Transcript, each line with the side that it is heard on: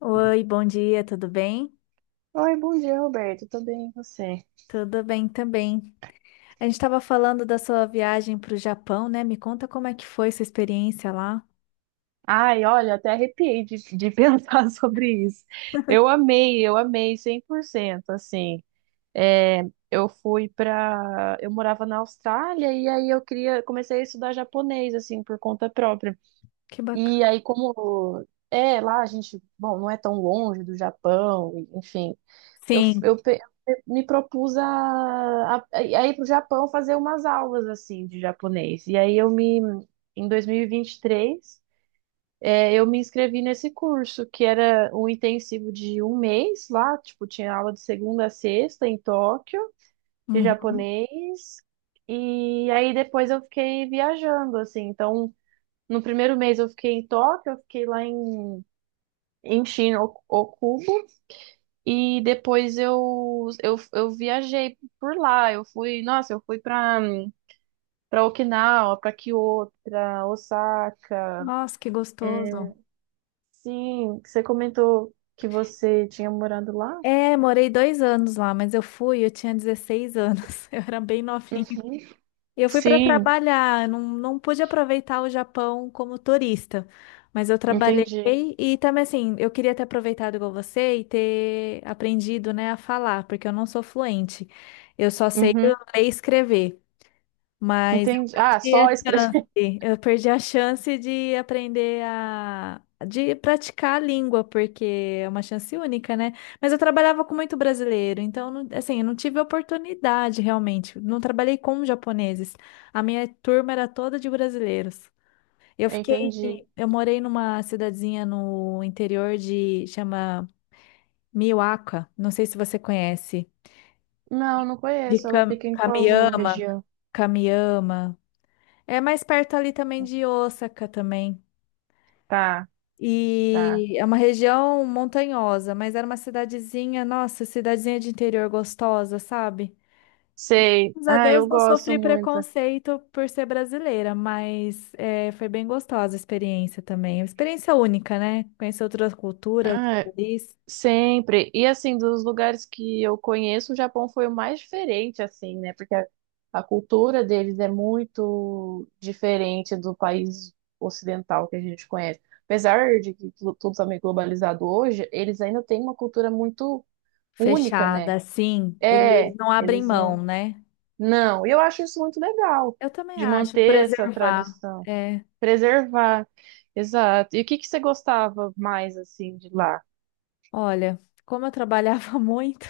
left: Oi, bom dia, tudo bem?
right: Oi, bom dia, Roberto. Tudo bem, e você?
left: Tudo bem também. A gente estava falando da sua viagem para o Japão, né? Me conta como é que foi sua experiência lá.
right: Ai, olha, até arrepiei de pensar sobre isso. Eu amei 100%, assim. É, eu fui pra... Eu morava na Austrália e aí eu queria... Comecei a estudar japonês, assim, por conta própria.
left: Que bacana.
right: E aí, como... É, lá a gente... Bom, não é tão longe do Japão, enfim. Eu,
left: Sim.
right: eu pe- Me propus a ir para o Japão fazer umas aulas assim de japonês. Em 2023, eu me inscrevi nesse curso, que era um intensivo de um mês lá, tipo, tinha aula de segunda a sexta em Tóquio, de
left: Uhum.
right: japonês. E aí depois eu fiquei viajando, assim. Então, no primeiro mês eu fiquei em Tóquio, eu fiquei lá em Shin, Ok- Oku, e depois eu viajei por lá. Eu fui, nossa, eu fui pra Okinawa, pra Kyoto, pra Osaka.
left: Nossa, que
right: É,
left: gostoso.
right: sim, você comentou que você tinha morando lá?
left: É, morei 2 anos lá, mas eu fui, eu tinha 16 anos, eu era bem novinha.
right: Uhum.
left: Eu fui para
right: Sim,
left: trabalhar, não, não pude aproveitar o Japão como turista, mas eu trabalhei
right: entendi.
left: e também assim, eu queria ter aproveitado igual você e ter aprendido, né, a falar, porque eu não sou fluente. Eu só sei ler
right: Uhum,
left: e escrever. Mas eu
right: entendi. Ah,
left: perdi a
right: só escrever.
left: chance. Eu perdi a chance de aprender a de praticar a língua, porque é uma chance única, né? Mas eu trabalhava com muito brasileiro, então assim, eu não tive oportunidade realmente. Não trabalhei com japoneses. A minha turma era toda de brasileiros. Eu fiquei,
right: Entendi.
left: eu morei numa cidadezinha no interior de chama Miwaka, não sei se você conhece,
right: Não, não
left: de
right: conheço. Ela fica em qual
left: Kamiama,
right: região?
left: Kamiama. É mais perto ali também de Osaka também.
right: Tá, tá.
left: E é uma região montanhosa, mas era uma cidadezinha, nossa, cidadezinha de interior gostosa, sabe?
right: Sei.
left: Graças a
right: Ah,
left: Deus
right: eu
left: não
right: gosto
left: sofri
right: muito.
left: preconceito por ser brasileira, mas é, foi bem gostosa a experiência também. Uma experiência única, né? Conhecer outra cultura, outro
right: Ah,
left: país.
right: sempre. E assim, dos lugares que eu conheço, o Japão foi o mais diferente, assim, né? Porque a cultura deles é muito diferente do país ocidental que a gente conhece. Apesar de que tu- tudo tá meio globalizado hoje, eles ainda têm uma cultura muito única,
left: Fechada,
right: né?
left: assim, eles
right: É,
left: não abrem
right: eles não.
left: mão, né?
right: Não, e eu acho isso muito legal,
left: Eu também
right: de
left: acho,
right: manter essa
left: preservar.
right: tradição,
left: É,
right: preservar. Exato. E o que que você gostava mais, assim, de lá?
left: olha, como eu trabalhava muito.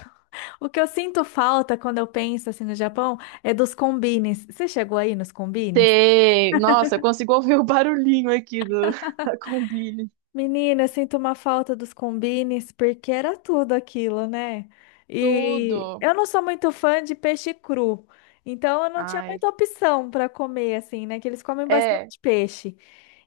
left: O que eu sinto falta quando eu penso assim no Japão é dos combines. Você chegou aí nos combines?
right: Tem. Nossa, eu consigo ouvir o barulhinho aqui do, da Combine.
left: Menina, eu sinto uma falta dos combines porque era tudo aquilo, né?
right: Tudo.
left: E eu não sou muito fã de peixe cru, então eu não tinha
right: Ai.
left: muita opção para comer assim, né? Que eles comem
right: É,
left: bastante peixe.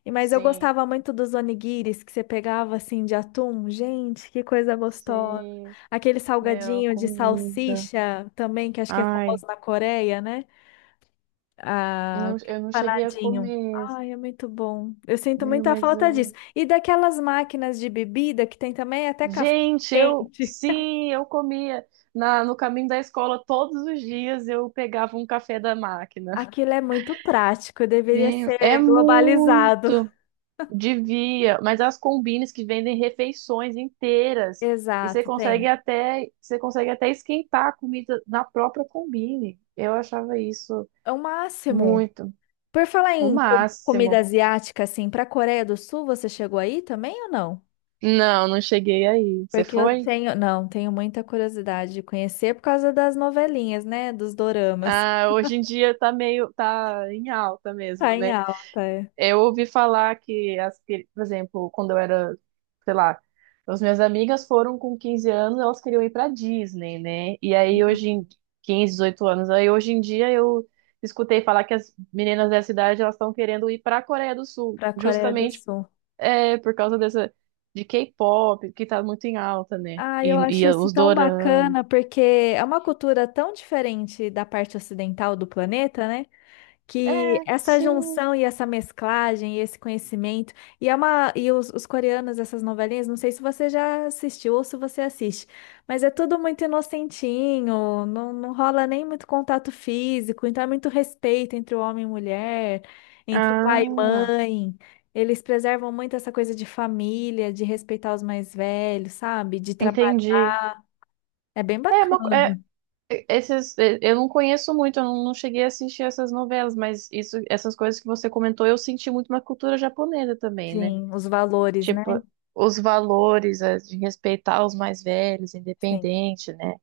left: E mas eu
right: sim.
left: gostava muito dos onigiris que você pegava assim de atum. Gente, que coisa gostosa.
right: Sim.
left: Aquele
right: Meu,
left: salgadinho de
right: comida.
left: salsicha também, que acho que é
right: Ai.
left: famoso na Coreia, né? Ah,
right: Não,
left: aquele
right: eu não cheguei a
left: empanadinho.
right: comer.
left: Ai, é muito bom. Eu sinto
right: Meu,
left: muita
right: mas
left: falta disso.
right: eu.
left: E daquelas máquinas de bebida que tem também até café
right: Gente, eu.
left: quente.
right: Sim, eu comia. Na, no caminho da escola, todos os dias eu pegava um café da máquina.
left: Aquilo é muito prático, deveria
right: Meu, é
left: ser globalizado.
right: muito. Devia, mas as combines que vendem refeições inteiras e
left: Exato, tem.
right: você consegue até esquentar a comida na própria combine. Eu achava isso
left: É o máximo.
right: muito,
left: Por falar
right: o
left: em comida
right: máximo.
left: asiática, assim, para a Coreia do Sul, você chegou aí também ou não?
right: Não, não cheguei aí. Você
left: Porque eu
right: foi?
left: tenho, não, tenho muita curiosidade de conhecer por causa das novelinhas, né? Dos doramas.
right: Ah, hoje em dia tá em alta mesmo,
left: Tá em
right: né?
left: alta, é.
right: Eu ouvi falar que, por exemplo, quando eu era, sei lá, as minhas amigas foram com 15 anos, elas queriam ir pra Disney, né? E aí hoje em 15, 18 anos, aí hoje em dia eu escutei falar que as meninas dessa idade elas estão querendo ir pra Coreia do Sul,
left: Para a Coreia do
right: justamente
left: Sul.
right: é, por causa dessa de K-pop, que tá muito em alta, né?
left: Ah, eu
right: E,
left: acho
right: e
left: isso
right: os
left: tão
right: doramas.
left: bacana, porque é uma cultura tão diferente da parte ocidental do planeta, né? Que
right: É,
left: essa
right: sim.
left: junção e essa mesclagem e esse conhecimento. E, é uma, e os coreanos, essas novelinhas, não sei se você já assistiu ou se você assiste, mas é tudo muito inocentinho, não, não rola nem muito contato físico, então é muito respeito entre o homem e mulher, entre pai e
right: Ah,
left: mãe. Eles preservam muito essa coisa de família, de respeitar os mais velhos, sabe? De
right: entendi.
left: é bem
right: É uma, co-
left: bacana,
right: é, Esses, eu não conheço muito, eu não não cheguei a assistir essas novelas, mas isso, essas coisas que você comentou, eu senti muito na cultura japonesa também, né?
left: sim, os valores, né?
right: Tipo, os valores de respeitar os mais velhos,
left: Sim,
right: independente, né?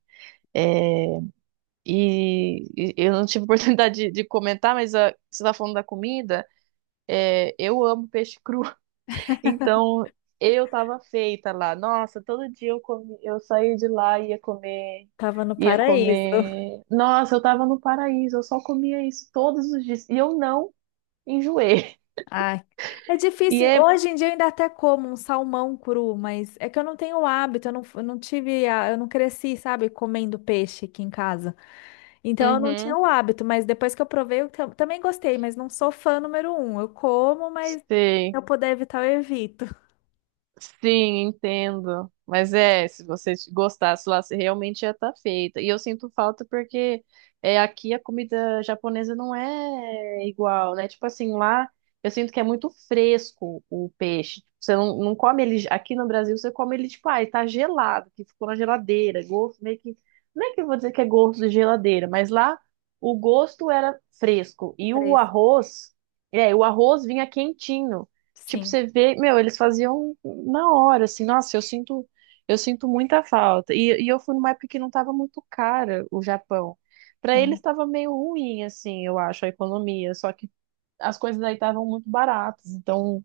right: Eh, e eu não tive oportunidade de comentar, mas ah, você está falando da comida, eu amo peixe cru. Então, eu tava feita lá. Nossa, todo dia eu comi, eu saía de lá e ia comer,
left: tava no
right: ia
left: paraíso.
right: comer. Nossa, eu tava no paraíso, eu só comia isso todos os dias e eu não enjoei.
left: Ai, é
right: E
left: difícil.
right: é,
left: Hoje em dia eu ainda até como um salmão cru, mas é que eu não tenho o hábito, eu não tive, eu não cresci, sabe, comendo peixe aqui em casa. Então eu não tinha
right: uhum,
left: o hábito, mas depois que eu provei, eu também gostei, mas não sou fã número um. Eu como, mas se
right: sei.
left: eu puder evitar, eu evito.
right: Sim, entendo. Mas é, se você gostasse lá, você realmente ia estar feita. E eu sinto falta porque é, aqui a comida japonesa não é igual, né? Tipo assim, lá eu sinto que é muito fresco o peixe. Você não, não come ele. Aqui no Brasil, você come ele, tipo, ah, tá gelado, que ficou na geladeira. Gosto meio que. Não é que eu vou dizer que é gosto de geladeira, mas lá o gosto era fresco. E o
left: Preço.
right: arroz, é, o arroz vinha quentinho. Tipo,
left: Sim,
right: você vê, meu, eles faziam na hora, assim, nossa, eu sinto muita falta. E eu fui numa época que não tava muito cara o Japão. Pra eles
left: sim.
right: estava meio ruim, assim, eu acho, a economia. Só que as coisas aí estavam muito baratas, então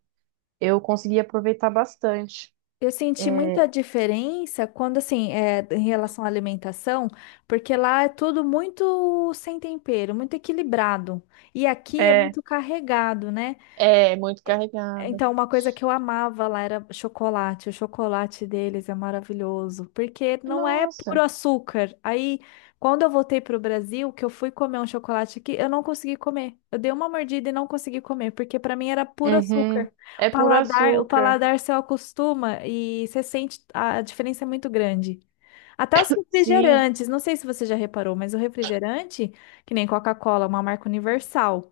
right: eu consegui aproveitar bastante.
left: Eu senti
right: É,
left: muita diferença quando, assim, é, em relação à alimentação, porque lá é tudo muito sem tempero, muito equilibrado. E aqui é
right: é,
left: muito carregado, né?
right: é muito carregada.
left: Então, uma coisa que eu amava lá era chocolate. O chocolate deles é maravilhoso, porque não é puro
right: Nossa.
left: açúcar. Aí, quando eu voltei para o Brasil, que eu fui comer um chocolate aqui, eu não consegui comer. Eu dei uma mordida e não consegui comer, porque para mim era puro
right: Uhum.
left: açúcar.
right: É puro
left: O
right: açúcar.
left: paladar se acostuma e você sente a diferença é muito grande. Até os
right: Sim.
left: refrigerantes, não sei se você já reparou, mas o refrigerante, que nem Coca-Cola, é uma marca universal.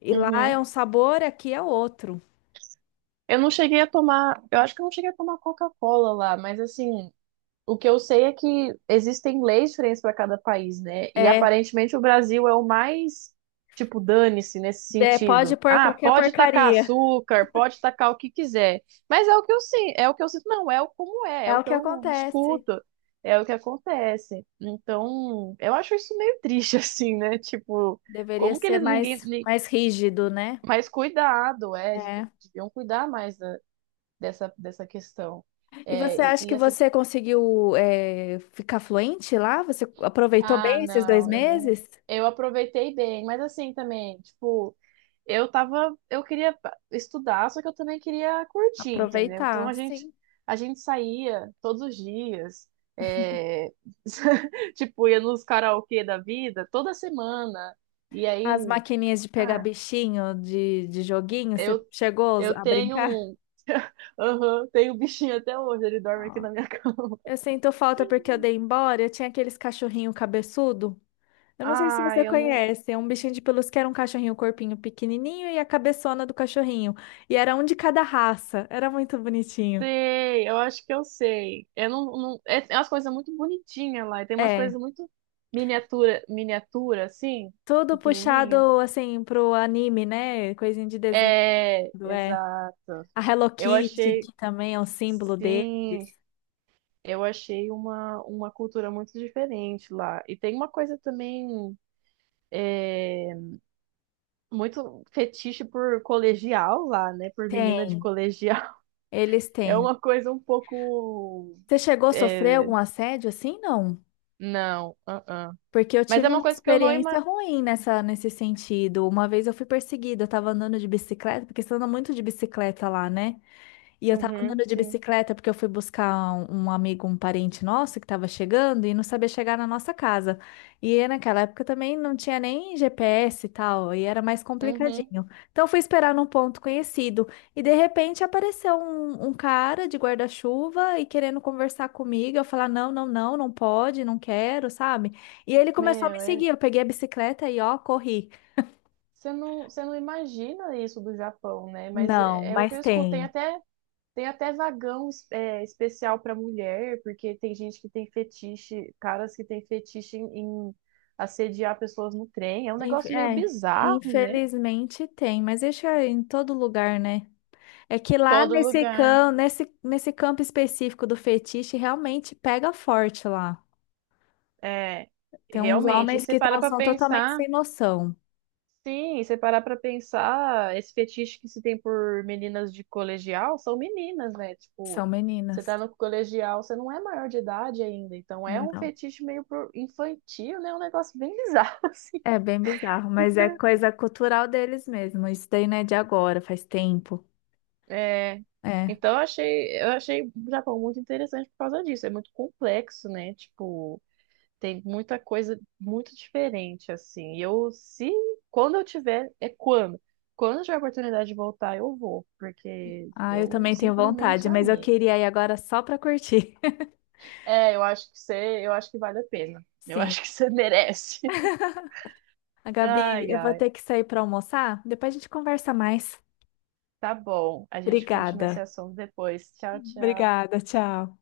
left: E lá é
right: Uhum.
left: um sabor, aqui é outro.
right: Eu não cheguei a tomar, eu acho que eu não cheguei a tomar Coca-Cola lá, mas assim, o que eu sei é que existem leis diferentes para cada país, né? E
left: É,
right: aparentemente o Brasil é o mais, tipo, dane-se nesse
left: é, pode
right: sentido.
left: pôr
right: Ah,
left: qualquer
right: pode tacar
left: porcaria.
right: açúcar, pode tacar o que quiser. Mas é o que eu sinto, é o que eu sinto, não, é o como é, é
left: É
right: o
left: o
right: que
left: que
right: eu
left: acontece.
right: escuto, é o que acontece. Então, eu acho isso meio triste, assim, né? Tipo,
left: Deveria
right: como que
left: ser
right: eles ninguém.
left: mais,
right: Ni-
left: mais rígido, né?
right: Mas cuidado, é,
left: É.
right: deviam cuidar mais da- dessa, dessa questão.
left: E
right: É,
left: você
right: e,
left: acha
right: e
left: que
right: essa
left: você conseguiu, é, ficar fluente lá? Você aproveitou
right: Ah,
left: bem esses dois
right: não, eu não.
left: meses?
right: Eu aproveitei bem, mas assim também, tipo, eu tava, eu queria pa- estudar, só que eu também queria curtir, entendeu? Então
left: Aproveitar,
right: a gente,
left: sim.
right: a gente saía todos os dias, é, tipo, ia nos karaokê da vida toda semana. E
left: As
right: aí,
left: maquininhas de pegar
right: ah,
left: bichinho, de joguinho, você
right: eu,
left: chegou
right: eu
left: a
right: tenho
left: brincar?
right: um, aham, tenho um bichinho até hoje, ele dorme aqui
left: Ó.
right: na minha cama.
left: Eu sinto falta porque eu dei embora. Eu tinha aqueles cachorrinho cabeçudo. Eu não sei se
right: Ah,
left: você
right: eu não.
left: conhece, é um bichinho de pelúcia que era um cachorrinho, o corpinho pequenininho e a cabeçona do cachorrinho. E era um de cada raça, era muito bonitinho.
right: Sei, eu acho que eu sei. Eu não, não, é, é umas coisas muito bonitinhas lá. E tem umas
left: É,
right: coisas muito miniatura, miniatura, assim,
left: tudo
right: pequenininha.
left: puxado assim pro anime, né? Coisinha de desenho,
right: É,
left: é.
right: exato.
left: A Hello
right: Eu
left: Kitty,
right: achei,
left: que também é um símbolo deles.
right: sim, eu achei uma cultura muito diferente lá. E tem uma coisa também muito fetiche por colegial lá, né? Por menina de
left: Tem,
right: colegial.
left: eles
right: É
left: têm.
right: uma coisa um pouco.
left: Você chegou a sofrer
right: É,
left: algum assédio assim? Não.
right: não, uh-uh.
left: Porque eu
right: Mas é
left: tive
right: uma
left: uma
right: coisa que eu não
left: experiência
right: imagino.
left: ruim nessa, nesse sentido. Uma vez eu fui perseguida, eu tava andando de bicicleta, porque você anda muito de bicicleta lá, né? E eu tava
right: Uhum,
left: andando de
right: sim.
left: bicicleta porque eu fui buscar um, um amigo, um parente nosso que tava chegando e não sabia chegar na nossa casa. E naquela época também não tinha nem GPS e tal, e era mais
right: Uhum.
left: complicadinho. Então eu fui esperar num ponto conhecido e de repente apareceu um, um cara de guarda-chuva e querendo conversar comigo. Eu falar: não, não, não, não pode, não quero, sabe? E ele começou a me
right: Meu,
left: seguir.
right: é-
left: Eu peguei a bicicleta e ó, corri.
right: você não imagina isso do Japão, né? Mas
left: Não,
right: é, é o que
left: mas
right: eu escuto.
left: tem.
right: Tem até vagão es- é, especial para mulher, porque tem gente que tem fetiche, caras que tem fetiche em assediar pessoas no trem. É um negócio meio
left: É,
right: bizarro, né?
left: infelizmente tem, mas isso é em todo lugar, né? É que lá
right: Todo
left: nesse
right: lugar.
left: campo, nesse, nesse campo específico do fetiche, realmente pega forte lá.
right: É,
left: Tem uns
right: realmente. E
left: homens
right: você
left: que
right: para pra
left: são totalmente
right: pensar.
left: sem noção.
right: Sim, e você parar pra pensar, esse fetiche que se tem por meninas de colegial são meninas, né? Tipo,
left: São
right: você
left: meninas.
right: tá no colegial, você não é maior de idade ainda, então é um
left: Não.
right: fetiche meio pro- infantil, né? É um negócio bem bizarro, assim.
left: É bem bizarro, mas é
right: Então,
left: coisa cultural deles mesmo. Isso daí não é de agora, faz tempo.
right: é,
left: É.
right: então eu achei o Japão muito interessante por causa disso. É muito complexo, né? Tipo, tem muita coisa muito diferente, assim. E eu, se, quando eu tiver, é quando. Quando eu tiver a oportunidade de voltar, eu vou, porque
left: Ah, eu
right: eu
left: também tenho
right: simplesmente
left: vontade, mas eu
right: amei.
left: queria ir agora só pra curtir.
right: É, eu acho que você, eu acho que vale a pena. Eu
left: Sim.
right: acho que você merece.
left: A Gabi,
right: Ai,
left: eu vou
right: ai.
left: ter que sair pra almoçar, depois a gente conversa mais.
right: Tá bom. A gente continua esse
left: Obrigada.
right: assunto depois. Tchau, tchau.
left: Obrigada, tchau.